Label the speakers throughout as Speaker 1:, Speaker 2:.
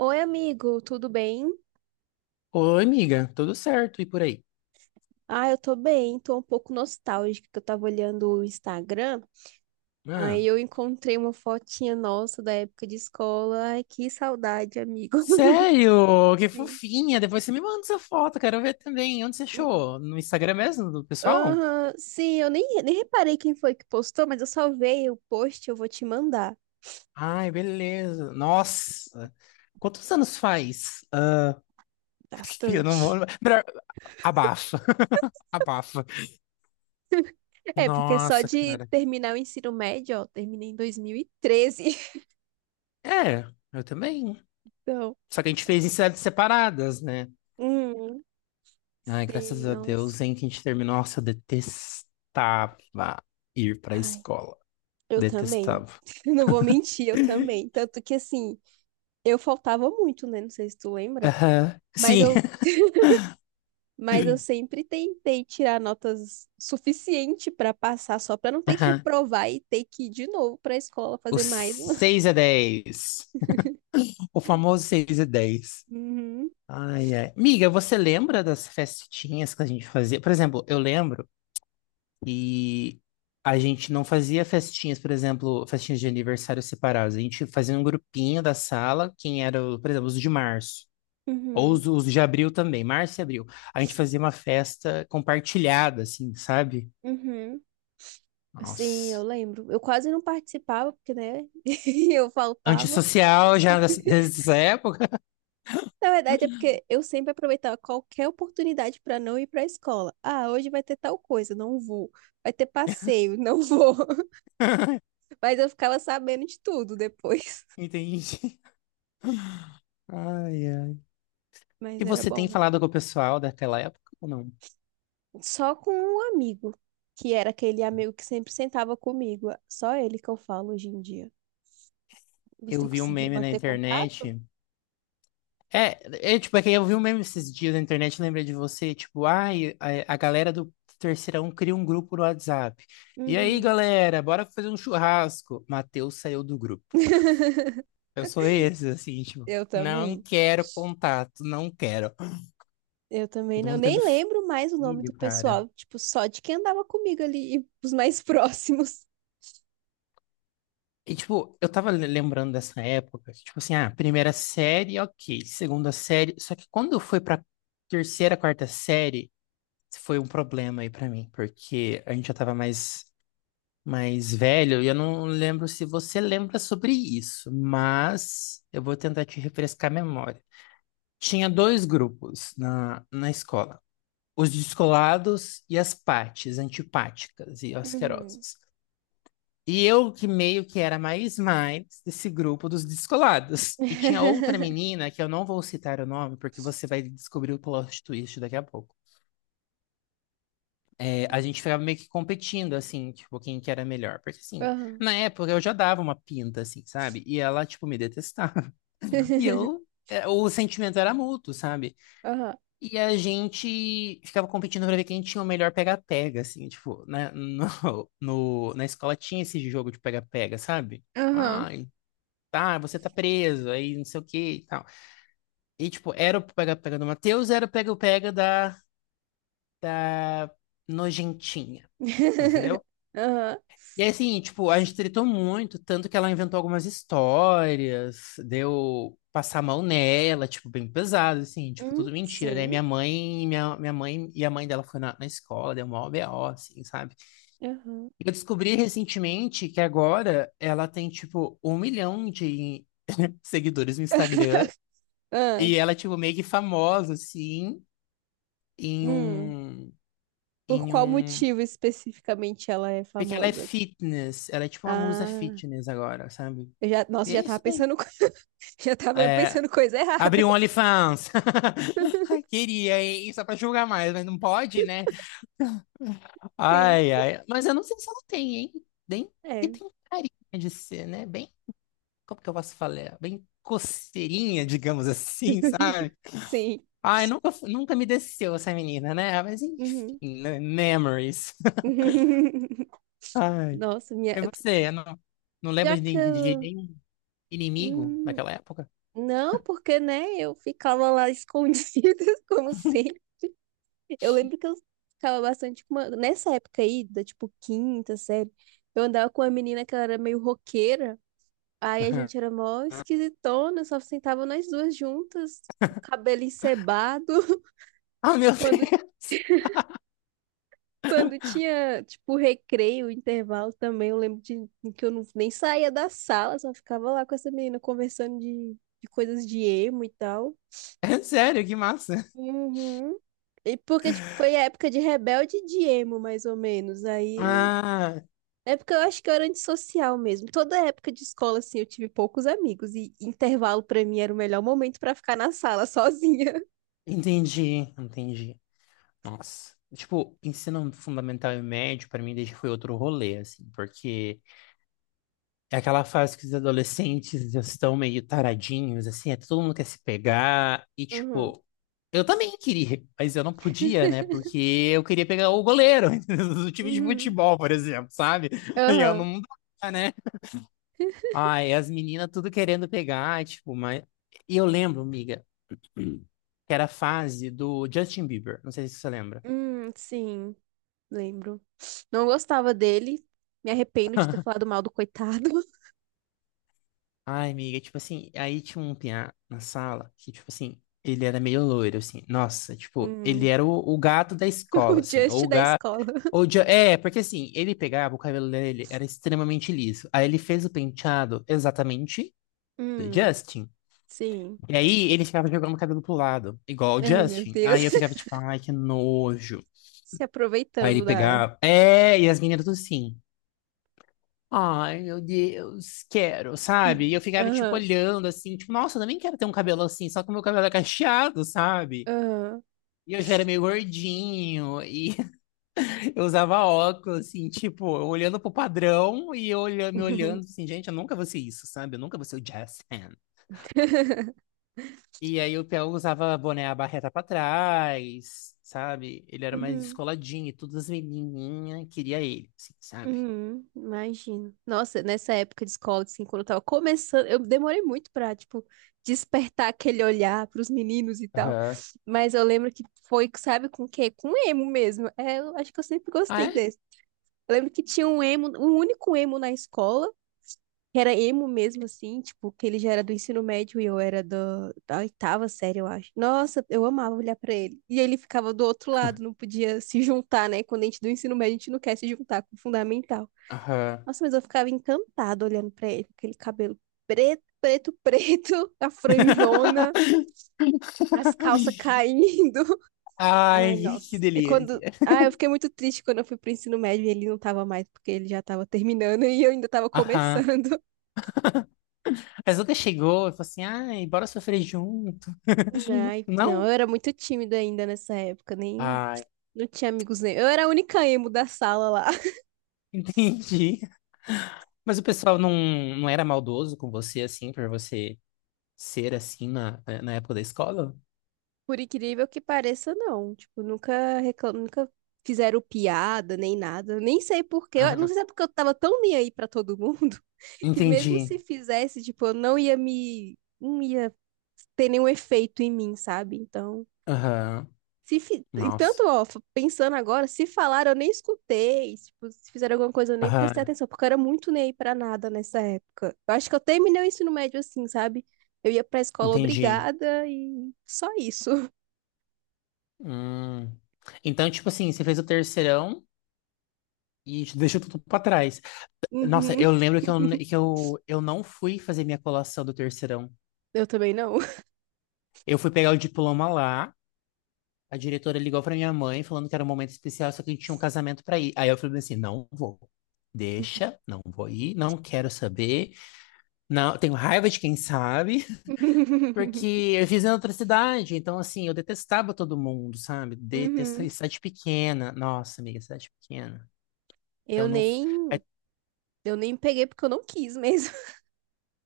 Speaker 1: Oi, amigo, tudo bem?
Speaker 2: Oi, amiga, tudo certo e por aí?
Speaker 1: Ah, eu tô bem, tô um pouco nostálgica, que eu tava olhando o Instagram,
Speaker 2: Ah,
Speaker 1: aí eu encontrei uma fotinha nossa da época de escola. Ai, que saudade, amigo.
Speaker 2: sério? Que
Speaker 1: Sim.
Speaker 2: fofinha! Depois você me manda essa foto, quero ver também. Onde você achou? No Instagram mesmo, do pessoal?
Speaker 1: Aham, sim, eu nem reparei quem foi que postou, mas eu salvei o post, eu vou te mandar
Speaker 2: Ai, beleza. Nossa! Quantos anos faz? Ah, eu não vou.
Speaker 1: bastante.
Speaker 2: Melhor- Abafa, abafa.
Speaker 1: É, porque só
Speaker 2: Nossa,
Speaker 1: de
Speaker 2: cara.
Speaker 1: terminar o ensino médio, ó, terminei em 2013.
Speaker 2: É, eu também.
Speaker 1: Então,
Speaker 2: Só que a gente fez em cidades separadas, né?
Speaker 1: hum,
Speaker 2: Ai, graças
Speaker 1: sim,
Speaker 2: a Deus,
Speaker 1: nossa.
Speaker 2: hein, que a gente terminou. Nossa, eu detestava ir pra
Speaker 1: Ai.
Speaker 2: escola.
Speaker 1: Eu também.
Speaker 2: Detestava.
Speaker 1: Não vou mentir, eu também. Tanto que assim, eu faltava muito, né? Não sei se tu lembra,
Speaker 2: Aham.
Speaker 1: mas
Speaker 2: Sim.
Speaker 1: eu, mas eu sempre tentei tirar notas suficiente para passar, só para não ter que
Speaker 2: Aham.
Speaker 1: reprovar e ter que ir de novo para a escola
Speaker 2: O
Speaker 1: fazer mais uma.
Speaker 2: 6-10. O famoso 6 a dez.
Speaker 1: Uhum,
Speaker 2: Ai, ai. Miga, você lembra das festinhas que a gente fazia? Por exemplo, eu lembro que a gente não fazia festinhas, por exemplo, festinhas de aniversário separadas. A gente fazia um grupinho da sala, quem era, o- por exemplo, os de março. Ou
Speaker 1: uhum,
Speaker 2: os de abril também, março e abril. A gente fazia uma festa compartilhada, assim, sabe?
Speaker 1: uhum. Sim, eu
Speaker 2: Nossa.
Speaker 1: lembro. Eu quase não participava, porque, né? Eu faltava.
Speaker 2: Antissocial já nessa época.
Speaker 1: Na verdade, é porque eu sempre aproveitava qualquer oportunidade para não ir para a escola. Ah, hoje vai ter tal coisa, não vou. Vai ter passeio, não vou. Mas eu ficava sabendo de tudo depois.
Speaker 2: Entendi. Ai, ai.
Speaker 1: Mas
Speaker 2: E
Speaker 1: era
Speaker 2: você tem
Speaker 1: bom.
Speaker 2: falado com o pessoal daquela época ou não?
Speaker 1: Só com um amigo, que era aquele amigo que sempre sentava comigo. Só ele que eu falo hoje em dia.
Speaker 2: Eu
Speaker 1: Você
Speaker 2: vi um
Speaker 1: conseguiu
Speaker 2: meme na
Speaker 1: manter contato?
Speaker 2: internet. É, tipo, é que eu vi um meme esses dias na internet, lembrei de você, tipo, ai, a galera do terceirão cria um grupo no WhatsApp. E aí,
Speaker 1: Uhum.
Speaker 2: galera, bora fazer um churrasco. Matheus saiu do grupo. Eu sou esse, assim, tipo,
Speaker 1: Eu
Speaker 2: não
Speaker 1: também.
Speaker 2: quero contato, não quero.
Speaker 1: Eu também
Speaker 2: Todo
Speaker 1: não. Eu
Speaker 2: mundo tendo
Speaker 1: nem lembro mais o nome do
Speaker 2: filho, cara.
Speaker 1: pessoal, tipo, só de quem andava comigo ali, e os mais próximos.
Speaker 2: E, tipo, eu tava lembrando dessa época, que, tipo assim, ah, primeira série, ok, segunda série, só que quando foi pra terceira, quarta série, foi um problema aí pra mim, porque a gente já tava mais, velho, e eu não lembro se você lembra sobre isso, mas eu vou tentar te refrescar a memória. Tinha dois grupos na escola, os descolados e as pates, antipáticas e
Speaker 1: Uhum.
Speaker 2: asquerosas. E eu que meio que era mais desse grupo dos descolados. E tinha outra menina, que eu não vou citar o nome, porque você vai descobrir o plot twist daqui a pouco. É, a gente ficava meio que competindo, assim, tipo, quem que era melhor. Porque, assim,
Speaker 1: Aham.
Speaker 2: na época eu já dava uma pinta, assim, sabe? E ela, tipo, me detestava. O sentimento era mútuo, sabe?
Speaker 1: Aham.
Speaker 2: E a gente ficava competindo pra ver quem tinha o melhor pega-pega, assim, tipo, na, na escola tinha esse jogo de pega-pega, sabe? Tipo,
Speaker 1: Aham.
Speaker 2: ai, ah, você tá preso, aí não sei o que e tal. E, tipo, era o pega-pega do Matheus, era o pega-pega da Nojentinha, entendeu?
Speaker 1: Aham.
Speaker 2: E aí, assim, tipo, a gente tretou muito, tanto que ela inventou algumas histórias, deu passar a mão nela, tipo, bem pesado, assim, tipo, tudo mentira, né?
Speaker 1: Sim.
Speaker 2: Minha mãe, minha mãe e a mãe dela foi na escola, deu mó BO, assim, sabe?
Speaker 1: Aham.
Speaker 2: E eu descobri recentemente que agora ela tem, tipo, um milhão de seguidores no Instagram.
Speaker 1: Ah,
Speaker 2: E ela é, tipo, meio que famosa, assim, em
Speaker 1: hum.
Speaker 2: um,
Speaker 1: Por
Speaker 2: em
Speaker 1: qual
Speaker 2: um...
Speaker 1: motivo especificamente ela é
Speaker 2: Porque ela é
Speaker 1: famosa?
Speaker 2: fitness, ela é tipo uma musa
Speaker 1: Ah.
Speaker 2: fitness agora, sabe?
Speaker 1: Eu já, nossa,
Speaker 2: E é
Speaker 1: já tava
Speaker 2: isso daí.
Speaker 1: pensando, já tava
Speaker 2: É,
Speaker 1: pensando coisa errada.
Speaker 2: abri um OnlyFans. Ai, queria, hein? Só pra julgar mais, mas não pode, né?
Speaker 1: Sim,
Speaker 2: Ai, ai. Mas eu não sei se ela tem, hein? Bem que
Speaker 1: é.
Speaker 2: tem carinha de ser, né? Bem, como que eu posso falar? Bem coceirinha, digamos assim, sabe?
Speaker 1: Sim.
Speaker 2: Ai, nunca, nunca me desceu essa menina, né? Mas enfim,
Speaker 1: Uhum.
Speaker 2: né? Memories. Ai.
Speaker 1: Nossa, minha.
Speaker 2: É você, não
Speaker 1: Já
Speaker 2: lembra
Speaker 1: que
Speaker 2: de
Speaker 1: eu.
Speaker 2: nenhum inimigo
Speaker 1: Hum,
Speaker 2: daquela época?
Speaker 1: não, porque, né, eu ficava lá escondida, como sempre. Eu lembro que eu ficava bastante com uma... Nessa época aí, da tipo quinta série, eu andava com uma menina que ela era meio roqueira. Aí a gente era mó esquisitona, só sentava nós duas juntas, cabelo encebado.
Speaker 2: Ah, meu
Speaker 1: Quando
Speaker 2: Deus!
Speaker 1: Quando tinha, tipo, recreio, intervalo também, eu lembro de que eu não, nem saía da sala, só ficava lá com essa menina conversando de coisas de emo e tal.
Speaker 2: É sério, que massa!
Speaker 1: Uhum. E porque, tipo, foi a época de rebelde e de emo, mais ou menos. Aí eu.
Speaker 2: Ah,
Speaker 1: É porque eu acho que eu era antissocial mesmo. Toda época de escola, assim, eu tive poucos amigos. E intervalo, pra mim, era o melhor momento pra ficar na sala sozinha.
Speaker 2: entendi, entendi. Nossa. Tipo, ensino fundamental e médio, pra mim, desde foi outro rolê, assim, porque. É aquela fase que os adolescentes já estão meio taradinhos, assim, é, todo mundo quer se pegar. E,
Speaker 1: Uhum.
Speaker 2: tipo, eu também queria, mas eu não podia, né? Porque eu queria pegar o goleiro do time de
Speaker 1: Uhum.
Speaker 2: futebol, por exemplo, sabe? E eu
Speaker 1: Aham.
Speaker 2: não dá, né? Ai, as meninas tudo querendo pegar, tipo, mas. E eu lembro, amiga, que era a fase do Justin Bieber, não sei se você lembra.
Speaker 1: Sim. Lembro. Não gostava dele. Me arrependo de ter falado mal do coitado.
Speaker 2: Ai, amiga, tipo assim, aí tinha um piá na sala que, tipo assim, ele era meio loiro, assim. Nossa, tipo, ele
Speaker 1: Hum.
Speaker 2: era o gato da
Speaker 1: O
Speaker 2: escola, assim. Ou
Speaker 1: Just
Speaker 2: o
Speaker 1: da
Speaker 2: gato.
Speaker 1: escola.
Speaker 2: Ou de... É, porque assim, ele pegava, o cabelo dele era extremamente liso. Aí ele fez o penteado exatamente do
Speaker 1: Hum,
Speaker 2: Justin.
Speaker 1: sim.
Speaker 2: E aí ele ficava jogando o cabelo pro lado, igual o
Speaker 1: Ai, meu
Speaker 2: Justin. Aí
Speaker 1: Deus.
Speaker 2: eu ficava tipo, ai, que nojo.
Speaker 1: Se
Speaker 2: Aí ele
Speaker 1: aproveitando da.
Speaker 2: pegava. É, e as meninas tudo assim. Ai, meu Deus, quero, sabe? E eu ficava, tipo,
Speaker 1: Aham,
Speaker 2: olhando assim, tipo, nossa, eu também quero ter um cabelo assim, só que o meu cabelo é cacheado, sabe?
Speaker 1: aham.
Speaker 2: E eu já era meio gordinho, e eu usava óculos, assim, tipo, olhando pro padrão e eu me olhando, assim, gente, eu nunca vou ser isso, sabe? Eu nunca vou ser o Jazzman. E aí o Theo usava boné, a barreta pra trás, sabe? Ele era mais
Speaker 1: Uhum,
Speaker 2: descoladinho, e todas as menininhas queria ele, assim, sabe?
Speaker 1: uhum, imagino. Nossa, nessa época de escola, assim, quando eu tava começando, eu demorei muito pra, tipo, despertar aquele olhar pros meninos e tal.
Speaker 2: Aham.
Speaker 1: Mas eu lembro que foi, sabe, com o quê? Com emo mesmo. É, eu acho que eu sempre
Speaker 2: Ah,
Speaker 1: gostei.
Speaker 2: é?
Speaker 1: Eu lembro que tinha um emo, um único emo na escola, que era emo mesmo, assim, tipo, que ele já era do ensino médio e eu era da oitava série, eu acho. Nossa, eu amava olhar pra ele. E ele ficava do outro lado, não podia se juntar, né? Quando a gente do ensino médio, a gente não quer se juntar com o fundamental.
Speaker 2: Aham.
Speaker 1: Nossa, mas eu ficava encantada olhando pra ele, com aquele cabelo preto, preto, preto, a franjona, as calças caindo. Ai,
Speaker 2: Ai, que
Speaker 1: nossa. É quando.
Speaker 2: delícia.
Speaker 1: Ah, eu fiquei muito triste quando eu fui pro ensino médio e ele não tava mais, porque ele já tava terminando e eu ainda tava
Speaker 2: Aham.
Speaker 1: começando.
Speaker 2: Mas nunca chegou e falou assim, ai, bora sofrer junto.
Speaker 1: Ai, não, eu
Speaker 2: Não?
Speaker 1: era muito tímida ainda nessa época, nem.
Speaker 2: Ai,
Speaker 1: Não tinha amigos nem. Eu era a única emo da sala lá.
Speaker 2: entendi. Mas o pessoal não, não era maldoso com você, assim, por você ser assim na, época da escola?
Speaker 1: Por incrível que pareça, não. Tipo, nunca reclam... Nunca fizeram piada nem nada. Nem sei por quê. Eu não
Speaker 2: Aham.
Speaker 1: sei se é porque eu tava tão nem aí pra todo mundo que mesmo
Speaker 2: Entendi.
Speaker 1: se fizesse, tipo, eu não ia me. Não ia ter nenhum efeito em mim, sabe? Então.
Speaker 2: Aham.
Speaker 1: Se fi... e
Speaker 2: Nossa.
Speaker 1: tanto, ó, pensando agora, se falaram, eu nem escutei. Tipo, se fizeram alguma coisa, eu nem prestei
Speaker 2: Aham.
Speaker 1: atenção, porque eu era muito nem aí pra nada nessa época. Eu acho que eu terminei o ensino médio assim, sabe? Eu ia pra escola
Speaker 2: Entendi.
Speaker 1: obrigada e só isso.
Speaker 2: Hum. Então, tipo assim, você fez o terceirão e deixou tudo pra trás. Nossa,
Speaker 1: Uhum.
Speaker 2: eu lembro que eu não fui fazer minha colação do terceirão.
Speaker 1: Eu também não.
Speaker 2: Eu fui pegar o diploma lá, a diretora ligou pra minha mãe falando que era um momento especial, só que a gente tinha um casamento pra ir. Aí eu falei assim, não vou. Deixa, não vou ir, não quero saber. Não, tenho raiva de quem sabe, porque eu fiz em outra cidade, então assim, eu detestava todo mundo, sabe? Detestava
Speaker 1: Uhum.
Speaker 2: cidade pequena. Nossa, amiga, cidade pequena. Então
Speaker 1: Eu
Speaker 2: não, é,
Speaker 1: nem, eu nem peguei porque eu não quis mesmo.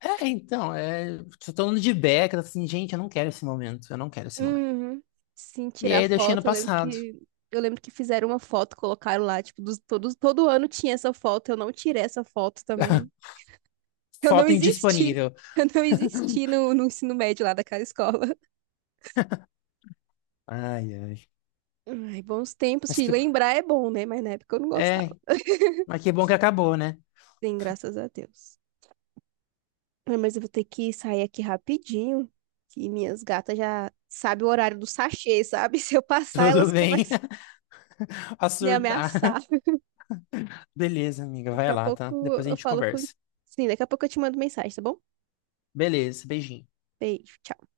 Speaker 2: então, tô falando de beca, assim, gente, eu não quero esse momento, eu não quero esse momento.
Speaker 1: Uhum. Sim,
Speaker 2: E
Speaker 1: tirar
Speaker 2: aí eu deixei no
Speaker 1: foto,
Speaker 2: passado.
Speaker 1: eu lembro que fizeram uma foto, colocaram lá, tipo, dos, todos, todo ano tinha essa foto, eu não tirei essa foto também. Eu não
Speaker 2: Foto
Speaker 1: existi.
Speaker 2: indisponível.
Speaker 1: Eu não existi no ensino médio lá daquela escola.
Speaker 2: Ai, ai.
Speaker 1: Ai, bons tempos.
Speaker 2: Mas
Speaker 1: Se
Speaker 2: que.
Speaker 1: lembrar é bom, né? Mas na época eu não gostava.
Speaker 2: É, mas que bom que acabou, né?
Speaker 1: Sim, graças a Deus. Ah, mas eu vou ter que sair aqui rapidinho, que minhas gatas já sabem o horário do sachê, sabe? Se eu passar,
Speaker 2: Tudo
Speaker 1: elas
Speaker 2: bem.
Speaker 1: começam
Speaker 2: A
Speaker 1: a me
Speaker 2: surtar.
Speaker 1: ameaçar.
Speaker 2: Beleza, amiga.
Speaker 1: Daqui
Speaker 2: Vai
Speaker 1: a
Speaker 2: lá, tá?
Speaker 1: pouco
Speaker 2: Depois a
Speaker 1: eu
Speaker 2: gente
Speaker 1: falo com...
Speaker 2: conversa.
Speaker 1: Sim, daqui a pouco eu te mando mensagem, tá bom?
Speaker 2: Beleza, beijinho.
Speaker 1: Beijo, tchau.